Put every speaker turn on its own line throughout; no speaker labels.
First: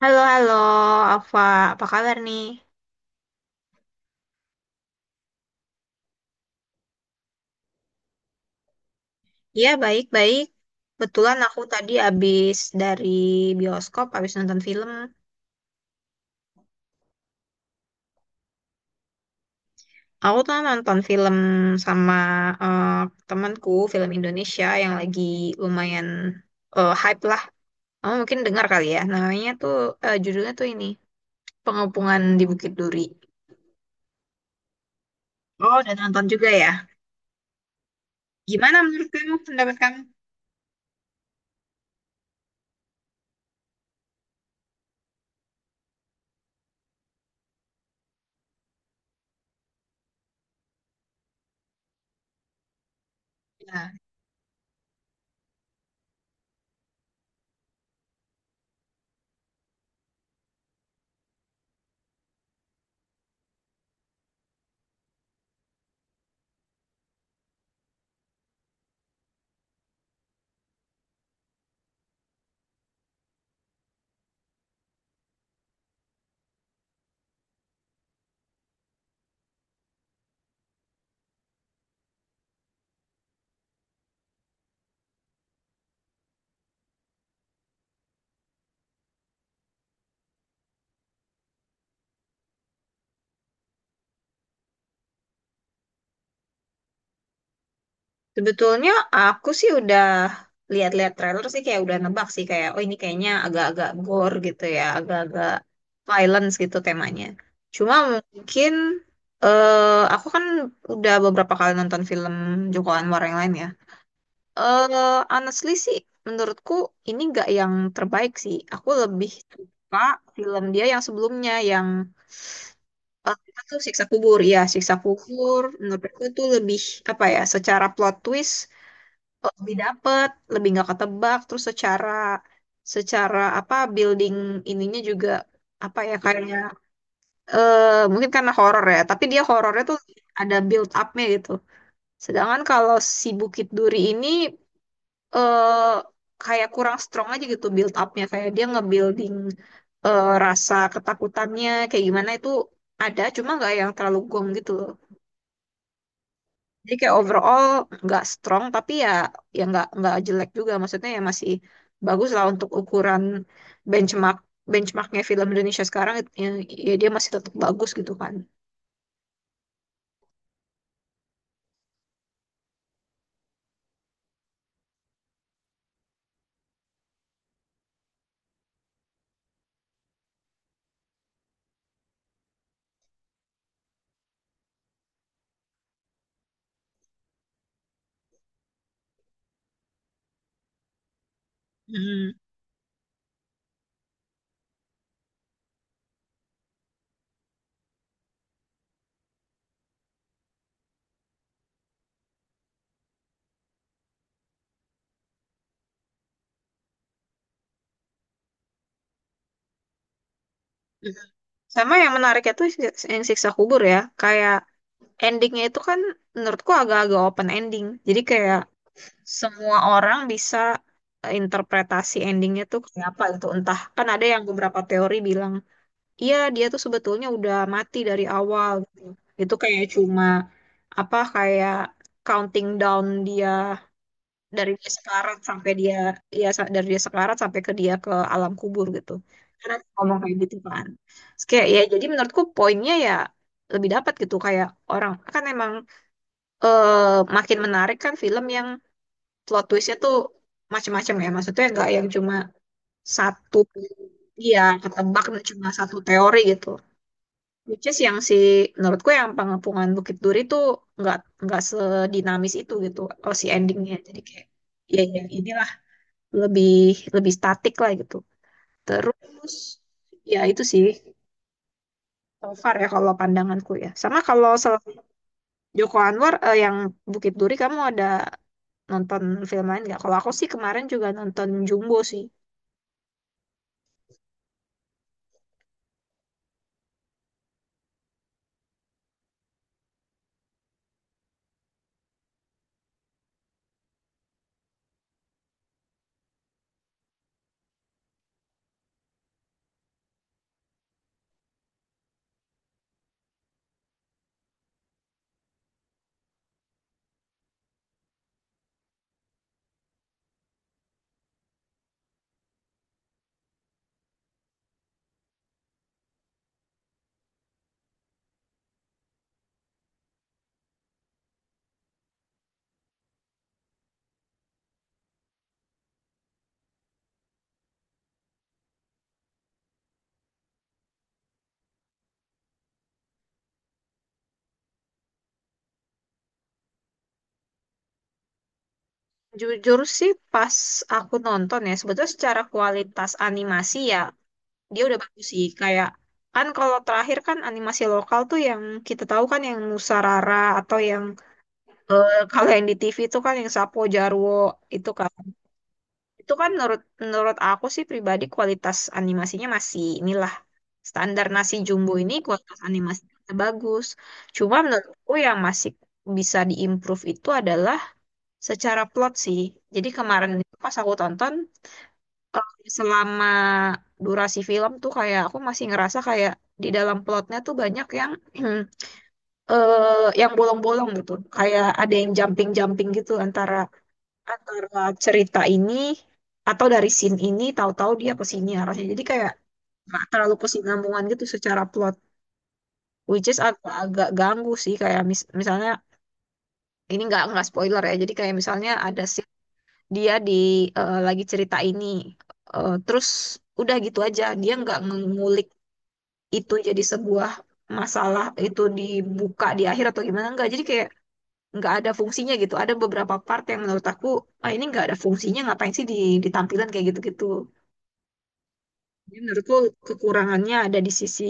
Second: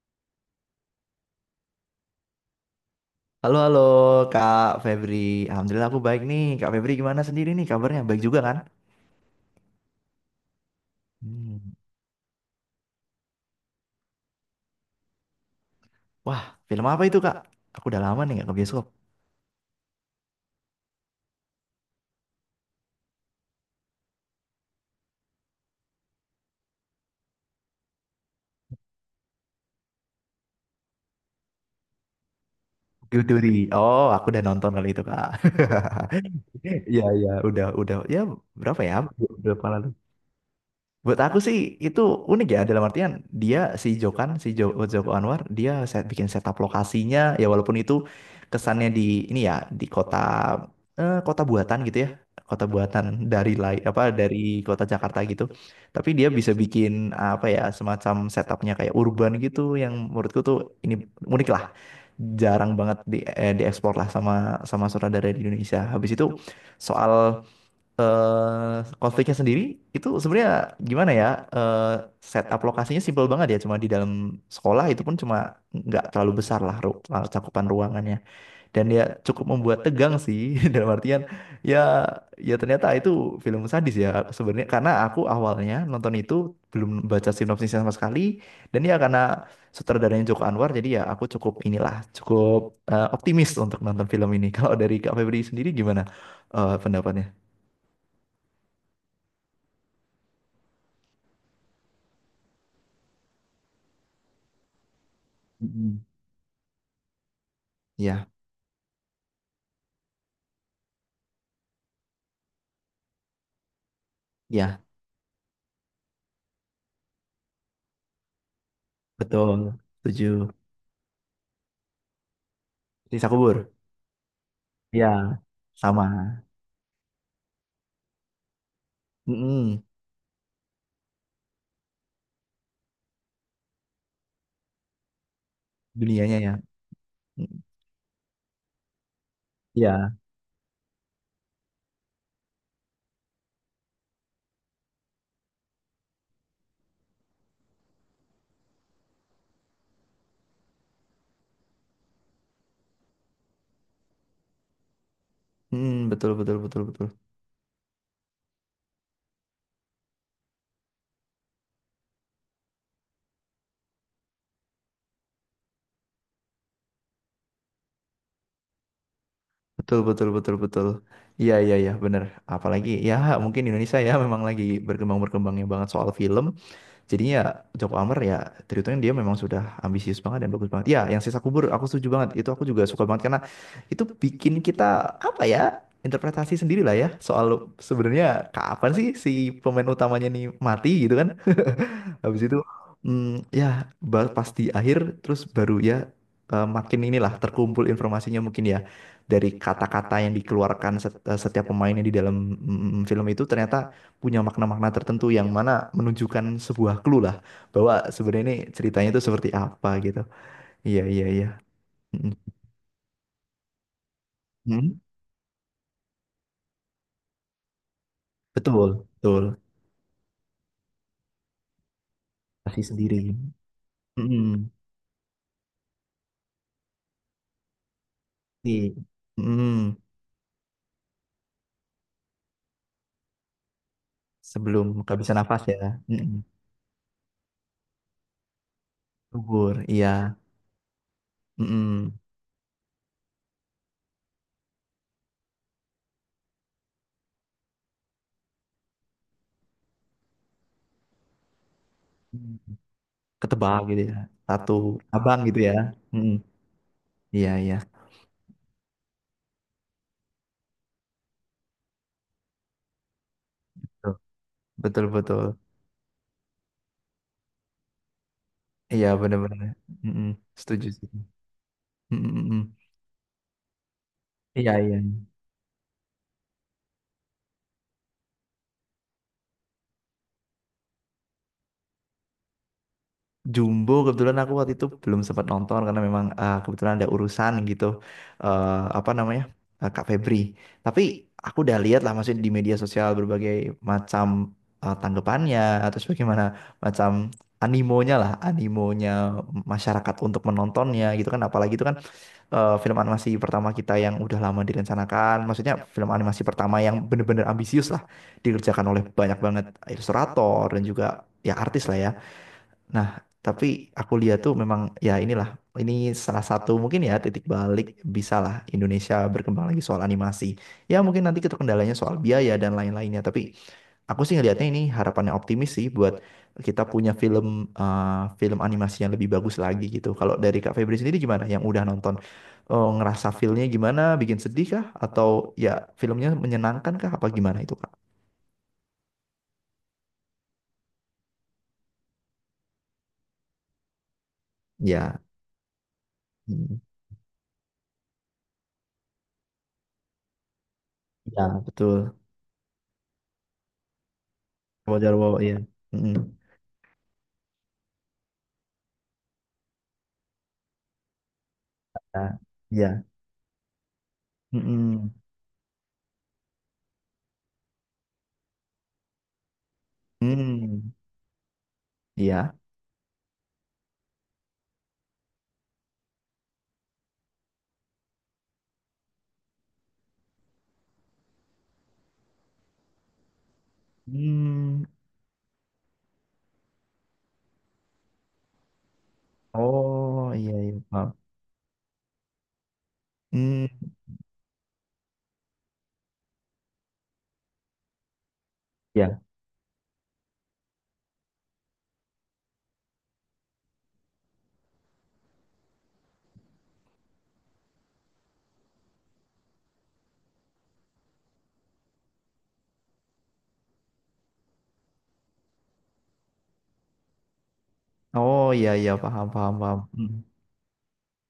Halo, halo, Alfa. Apa kabar nih?
Halo, halo Kak Febri. Alhamdulillah aku baik nih. Kak Febri gimana sendiri nih kabarnya? Baik juga kan?
Iya, baik-baik. Kebetulan
Hmm.
aku tadi habis dari bioskop, habis nonton film.
Wah, film apa itu Kak? Aku udah lama nih nggak ke bioskop.
Aku tuh nonton film sama eh, temanku, film Indonesia yang lagi lumayan hype lah. Kamu mungkin dengar kali ya. Namanya tuh, judulnya tuh ini, Pengepungan di Bukit Duri.
Biduri. Oh, aku udah nonton kali itu Kak.
Oh, udah nonton juga ya?
Iya, iya. Udah, udah.
Gimana
Ya?
menurut kamu,
Berapa
pendapat
lalu?
kamu?
Buat aku sih itu unik ya, dalam artian dia si Jokan si Jo- Joko Anwar, dia set, bikin setup lokasinya ya, walaupun itu kesannya di ini ya, di kota, kota buatan gitu ya, kota buatan dari lai
Ya.
apa dari kota Jakarta gitu, tapi dia bisa bikin apa ya semacam setupnya kayak urban gitu, yang menurutku tuh ini unik lah, jarang banget di dieksplor lah sama sama sutradara di Indonesia. Habis itu soal eh konfliknya sendiri itu sebenarnya gimana ya, eh setup lokasinya simple banget ya, cuma di dalam sekolah, itu pun cuma nggak terlalu besar lah cakupan ruangannya, dan ya cukup membuat tegang sih. Dalam artian ya, ya ternyata itu film sadis ya sebenarnya, karena aku awalnya nonton itu belum baca sinopsisnya sama sekali. Dan ya karena sutradaranya Joko Anwar, jadi ya aku cukup inilah, cukup optimis untuk nonton film ini. Kalau dari Kak Febri sendiri gimana pendapatnya?
Sebetulnya aku sih udah lihat-lihat trailer sih kayak udah nebak sih kayak oh ini kayaknya agak-agak gore gitu ya, agak-agak violence gitu temanya. Cuma
Iya,
mungkin aku kan udah beberapa kali nonton film Joko Anwar yang lain ya.
iya,
Eh honestly sih menurutku ini nggak yang terbaik sih. Aku lebih
betul.
suka
Setuju.
film dia yang sebelumnya yang
Risa
eh,
kubur.
apa tuh siksa kubur ya siksa
Iya,
kubur menurut
sama.
aku tuh lebih apa ya secara plot twist lebih
Mm-mm.
dapet, lebih nggak ketebak, terus secara secara apa building ininya juga apa ya
Dunianya ya.
kayaknya
Mm.
mungkin karena horor ya, tapi dia horornya tuh
Iya.
ada build upnya gitu. Sedangkan kalau si Bukit Duri ini eh kayak kurang strong aja gitu build upnya, kayak dia ngebuilding rasa ketakutannya kayak gimana itu ada, cuma nggak yang terlalu gong gitu.
Mm, betul, betul, betul,
Jadi kayak
betul.
overall nggak strong tapi ya ya nggak jelek juga maksudnya ya masih bagus lah untuk ukuran benchmark benchmarknya film Indonesia sekarang it- ya, ya dia masih tetap bagus gitu kan.
Betul, betul, betul, betul. Iya, iya, iya, bener. Apalagi ya mungkin Indonesia ya memang lagi berkembang-berkembangnya banget soal film. Jadinya ya Joko Anwar ya terhitungnya dia memang sudah ambisius banget dan bagus banget. Ya, yang sisa kubur aku setuju banget. Itu aku juga suka banget, karena itu bikin kita apa ya? Interpretasi sendiri lah ya, soal sebenarnya kapan sih si pemain utamanya nih mati gitu kan.
Hmm.
Habis itu ya pas di akhir terus baru ya makin inilah terkumpul informasinya mungkin ya, dari kata-kata yang dikeluarkan setiap pemainnya di dalam film itu, ternyata punya makna-makna tertentu yang mana menunjukkan sebuah clue lah bahwa sebenarnya ini ceritanya itu seperti apa gitu. Iya iya iya.
Sama yang menariknya
Mm-mm.
tuh si- yang siksa kubur ya kayak
mm
endingnya itu kan menurutku agak-agak open ending. Jadi kayak
Betul betul.
semua orang bisa interpretasi endingnya tuh
Kasih
kayak
sendiri.
apa gitu entah kan ada yang
Mm-mm.
beberapa teori bilang iya, dia tuh sebetulnya udah mati dari awal
Iya.
gitu. Itu kayak
Mm-mm.
cuma apa kayak counting down dia dari
Sebelum
dia sekarat
kehabisan nafas
sampai
ya.
dia
Mm-mm.
ya sa- dari dia sekarat sampai ke dia ke alam kubur gitu. Karena
Gugur.
ngomong kayak
Iya.
gitu kan. Terus kayak ya jadi
Mm-mm.
menurutku poinnya ya lebih dapat gitu kayak orang kan emang makin menarik kan film yang plot twistnya tuh macam-macam ya. Maksudnya nggak yang cuma satu
Ketebak gitu ya.
iya,
Satu
ketebak
abang
dan
gitu
cuma
ya.
satu
Mm-mm.
teori gitu.
Iya iya.
Which is yang si menurutku yang pengepungan Bukit Duri tuh nggak nggak sedinamis itu gitu oh si endingnya jadi kayak ya
Betul
yang
betul. Betul.
inilah lebih lebih statik lah gitu
Iya
terus
benar-benar. Mm-mm.
ya itu sih
Setuju sih.
so
Mm-mm.
far ya kalau pandanganku ya sama kalau
Iya
selain
iya, iya.
Joko Anwar yang Bukit Duri kamu ada nonton film lain nggak kalau aku sih kemarin juga nonton Jumbo sih
Jumbo kebetulan aku waktu itu belum sempat nonton, karena memang kebetulan ada urusan gitu, eh, apa namanya Kak Febri. Tapi aku udah lihat lah, maksudnya di media sosial berbagai macam tanggapannya atau bagaimana macam animonya lah, animonya masyarakat untuk menontonnya gitu kan. Apalagi itu kan film animasi pertama kita yang udah lama direncanakan, maksudnya film animasi pertama yang bener-bener ambisius lah, dikerjakan oleh banyak banget ilustrator dan juga ya artis lah ya. Nah, tapi aku lihat tuh memang ya inilah, ini salah satu mungkin ya titik balik, bisalah Indonesia berkembang lagi soal animasi. Ya mungkin nanti itu kendalanya soal biaya dan lain-lainnya, tapi aku sih ngelihatnya ini harapannya optimis sih buat kita punya film eh, film animasi yang lebih bagus lagi gitu. Kalau dari Kak Febri sendiri gimana? Yang udah nonton ngerasa filmnya gimana? Bikin sedih kah? Atau ya filmnya menyenangkan kah? Apa gimana itu Kak?
jujur sih pas aku nonton ya sebetulnya secara kualitas animasi ya dia udah
Ya,
bagus sih kayak kan kalau
mm,
terakhir kan animasi lokal tuh yang kita tahu kan yang Nusarara atau yang
ya betul.
kalau yang di TV tuh kan yang Sapo Jarwo itu kan
Wajar, wajar, ya.
itu
Mm.
kan menurut menurut aku sih pribadi kualitas animasinya masih inilah standar nasi jumbo ini
Nah,
kualitas
ya.
animasinya masih bagus cuma
Mm-mm.
menurutku yang masih bisa diimprove itu adalah secara plot sih jadi kemarin itu pas aku
Hmm.
tonton kalau
Iya.
selama durasi film tuh kayak aku masih ngerasa kayak di dalam plotnya tuh banyak yang yang bolong-bolong gitu. Kayak ada yang jumping-jumping gitu antara antara
Hmm.
cerita ini atau dari scene ini tahu-tahu dia ke sini arahnya. Jadi kayak nggak
Oh,
terlalu
iya, iya,
kesinambungan
paham.
gitu secara plot. Which is
Hmm.
agak-agak ganggu sih kayak mis- misalnya ini nggak spoiler ya. Jadi kayak misalnya ada
Ya.
scene dia di lagi cerita ini terus udah gitu aja dia nggak ngulik itu jadi sebuah masalah itu dibuka di akhir atau gimana enggak jadi kayak nggak ada fungsinya gitu ada beberapa part yang menurut aku ah ini nggak ada fungsinya ngapain sih di ditampilkan kayak gitu-gitu.
Oh, iya, iya,
Jadi
paham, paham,
menurutku
paham. Hmm.
kekurangannya ada di sisi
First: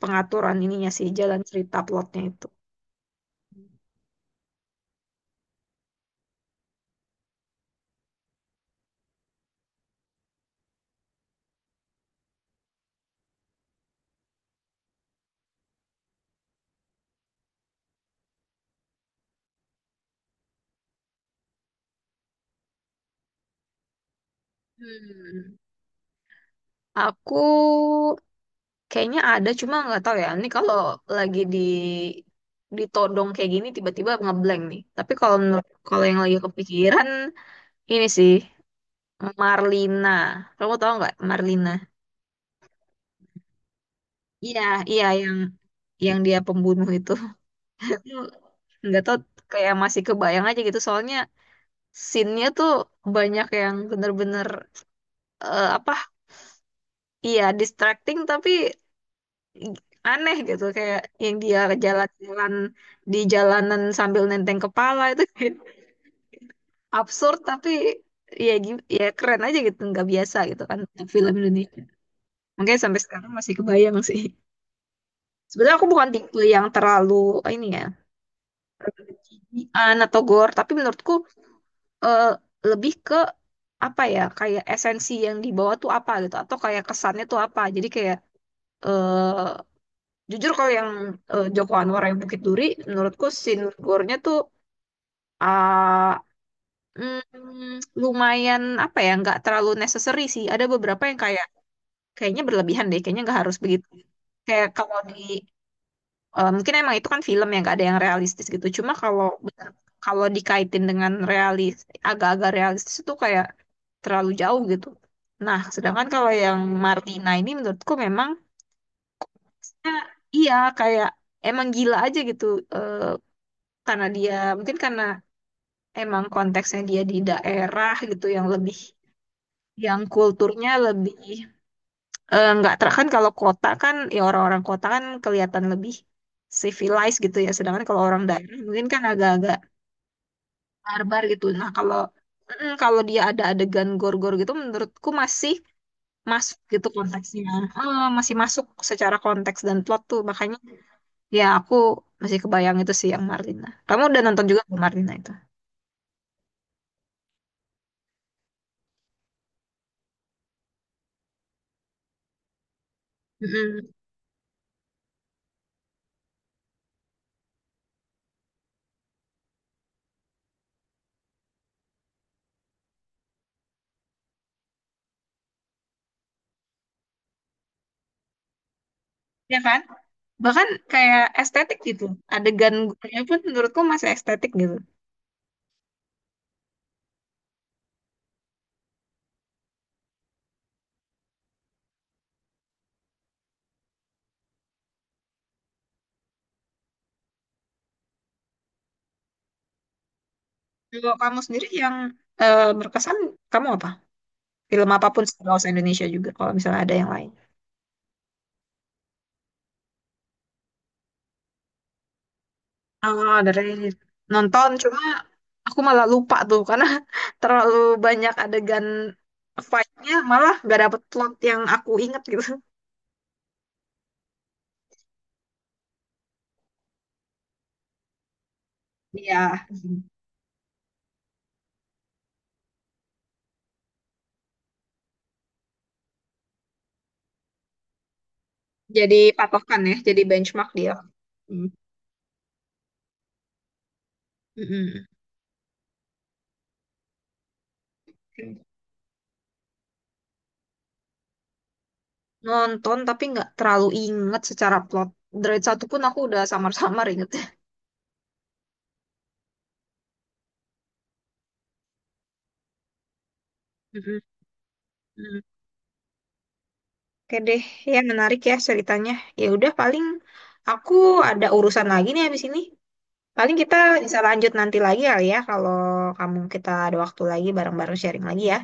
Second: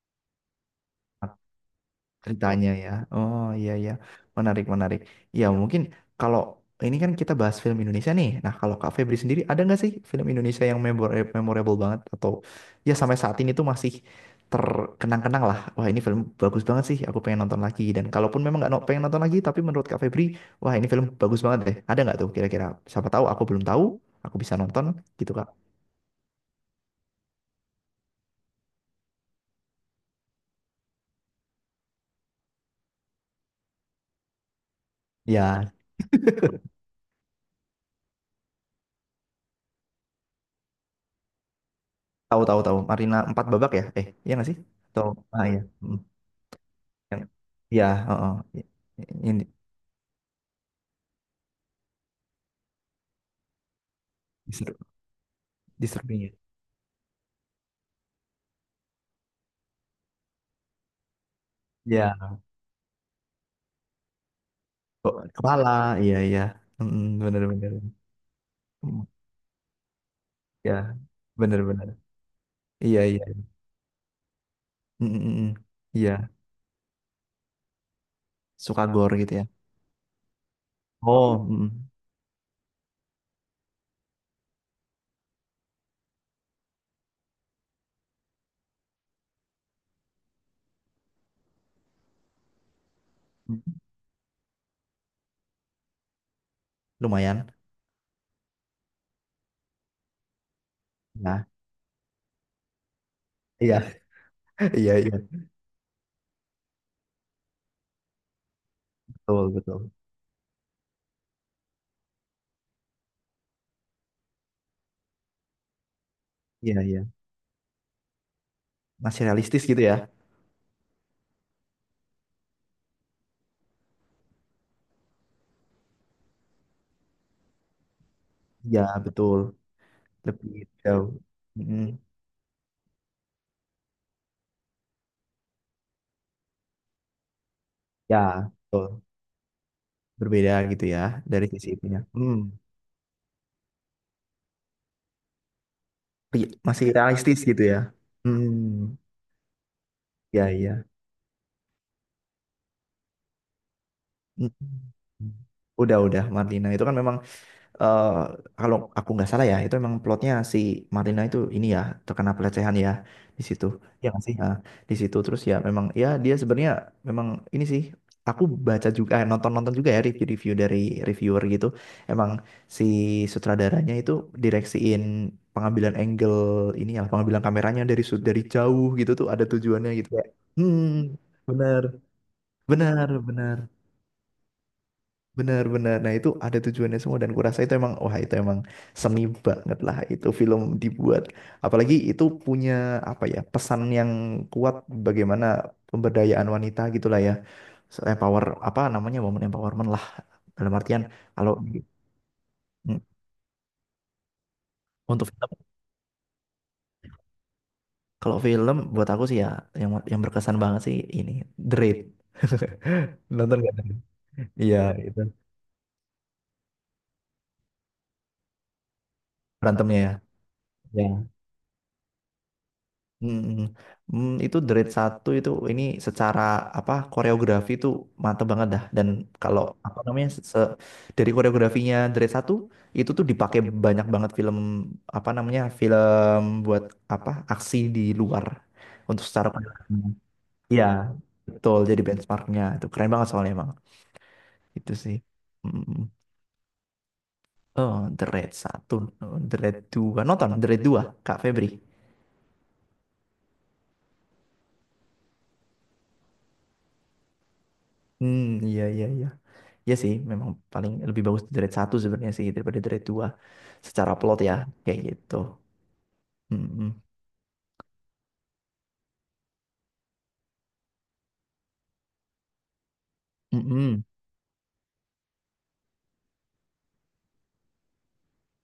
pengaturan ininya sih jalan cerita plotnya itu.
Ceritanya ya. Oh iya iya, menarik menarik. Ya mungkin kalau ini kan kita bahas film Indonesia nih. Nah kalau Kak Febri sendiri ada nggak sih film Indonesia yang memorable banget, atau ya sampai saat ini tuh masih terkenang-kenang lah. Wah ini film bagus banget sih, aku pengen nonton lagi. Dan kalaupun memang nggak pengen nonton lagi, tapi menurut Kak Febri, wah ini film bagus banget deh. Ada nggak tuh kira-kira? Siapa tahu aku belum tahu, aku bisa nonton gitu Kak.
Hmm. Aku kayaknya ada cuma nggak tahu ya ini kalau lagi di ditodong kayak gini tiba-tiba ngeblank nih tapi kalau menurut-
Ya
kalau yang lagi kepikiran ini sih Marlina. Kamu tahu nggak Marlina?
tahu tahu tahu. Marina empat babak ya? Eh iya nggak sih?
Iya, iya
Tahu. Ah iya.
yang dia pembunuh itu.
Yang ya
Itu
heeh
nggak tahu
yang di,
kayak masih kebayang aja gitu soalnya scene-nya tuh banyak yang bener-bener
diser-
apa?
diserbunya ya.
Iya, distracting tapi aneh gitu kayak yang dia
Ya,
jalan-jalan di jalanan sambil nenteng kepala
kok
itu kayak
kepala, iya iya. Mm,
absurd
bener
tapi
bener.
ya gi- ya
Mm,
keren aja gitu nggak biasa gitu
ya
kan film
bener
Indonesia.
bener.
Makanya sampai
Iya iya.
sekarang masih kebayang sih.
Mm, mm, mm.
Sebenarnya aku bukan
Iya,
tipe yang terlalu ini ya
suka gore gitu ya.
berlebihan atau gor, tapi menurutku
Oh mm,
eh, lebih ke apa ya kayak esensi yang dibawa tuh apa gitu atau kayak kesannya tuh apa. Jadi kayak eh jujur kalau yang Joko Anwar yang Bukit Duri, menurutku scene
mm.
gore-nya tuh ah,
Lumayan,
lumayan apa ya nggak terlalu necessary sih. Ada beberapa yang
nah
kayak kayaknya berlebihan deh, kayaknya nggak harus
iya.
begitu. Kayak
Iya
kalau di
iya,
eh, mungkin emang itu kan film yang gak ada yang realistis gitu. Cuma kalau
betul
bener-
betul,
kalau dikaitin dengan realis, agak-agak realistis itu kayak terlalu jauh gitu. Nah, sedangkan kalau yang
iya iya,
Martina ini menurutku memang
masih realistis gitu
ya,
ya.
iya kayak emang gila aja gitu. Eh, karena dia mungkin karena emang konteksnya dia di daerah gitu yang lebih
Iya betul,
yang
lebih
kulturnya
jauh.
lebih
Mm, mm.
eh, nggak ter kan kalau kota kan ya orang-orang kota kan kelihatan lebih civilized gitu ya sedangkan kalau orang
Ya
daerah mungkin kan
betul,
agak-agak
berbeda gitu ya,
barbar gitu
dari
nah
sisi
kalau
itunya. Hmm.
kalau dia ada adegan gor-gor gitu menurutku masih
Ri-
masuk gitu
masih realistis
konteksnya.
gitu ya.
Eh, masih
Hmm,
masuk secara konteks dan plot tuh
ya
makanya
ya.
ya aku masih kebayang itu sih yang Marlina kamu udah nonton
Mm.
juga belum Marlina itu.
Udah, udah. Marlina itu kan memang eh, kalau aku nggak salah ya, itu memang plotnya si Marlina itu ini ya, terkena pelecehan ya di situ.
Mm-mm.
Ya nggak sih. Nah, di situ terus ya memang ya dia sebenarnya memang ini sih. Aku baca juga, nonton-nonton juga ya review-review dari reviewer gitu. Emang si sutradaranya itu direksiin pengambilan angle ini ya, pengambilan kameranya dari dari jauh gitu tuh ada
Ya kan
tujuannya gitu ya.
bahkan
Hmm,
kayak estetik
benar,
gitu adegan
benar,
gornya pun
benar.
menurutku masih estetik gitu.
Benar-benar. Nah, itu ada tujuannya semua, dan kurasa itu emang wah itu emang seni banget lah itu film dibuat. Apalagi itu punya apa ya, pesan yang kuat bagaimana pemberdayaan wanita gitulah ya. So, empower apa namanya woman empowerment lah dalam artian
Kalau kamu
kalau
sendiri yang
mm,
berkesan, kamu apa? Film apapun,
untuk film,
nggak usah Indonesia juga, kalau misalnya ada yang lain.
kalau film buat aku sih ya yang berkesan banget sih ini, The Raid.
Oh,
Nonton
dari
gak?
nonton,
Iya,
cuma
itu
aku malah lupa tuh, karena terlalu banyak adegan
berantemnya ya.
fight-nya, malah gak dapet
Ya
plot yang aku inget gitu.
mm, mm, itu Dread satu itu ini secara apa koreografi itu mantep banget dah. Dan
Iya,
kalau apa namanya dari koreografinya Dread satu itu tuh dipakai banyak banget film apa namanya film buat apa aksi di luar
jadi
untuk secara
patokan
koreografi.
ya, jadi benchmark
Iya
dia. Hmm.
betul, jadi benchmarknya itu keren banget soalnya emang itu
Mm-mm.
sih. Mm, mm. Oh Dread satu, Dread dua, nonton Dread dua Kak Febri?
Nonton tapi nggak terlalu inget secara plot. Dari satu pun aku udah samar-samar inget
Hmm, iya iya iya. Iya sih, memang paling lebih bagus di Dread 1 sebenarnya sih daripada Dread 2 secara plot ya, kayak gitu.
ya.
Mm-mm.
Oke deh, ya menarik ya ceritanya. Ya udah paling aku ada urusan lagi nih habis ini. Paling kita
Mm-mm.
bisa lanjut nanti lagi kali ya kalau kamu kita ada waktu lagi bareng-bareng sharing lagi ya.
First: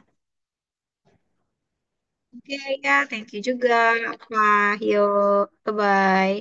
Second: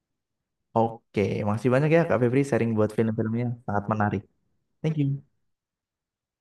Oke, makasih banyak ya Kak Febri
Oke
sharing buat
ya, thank you
film-filmnya.
juga.
Sangat menarik.
Apa,
Thank you.
yuk, bye-bye.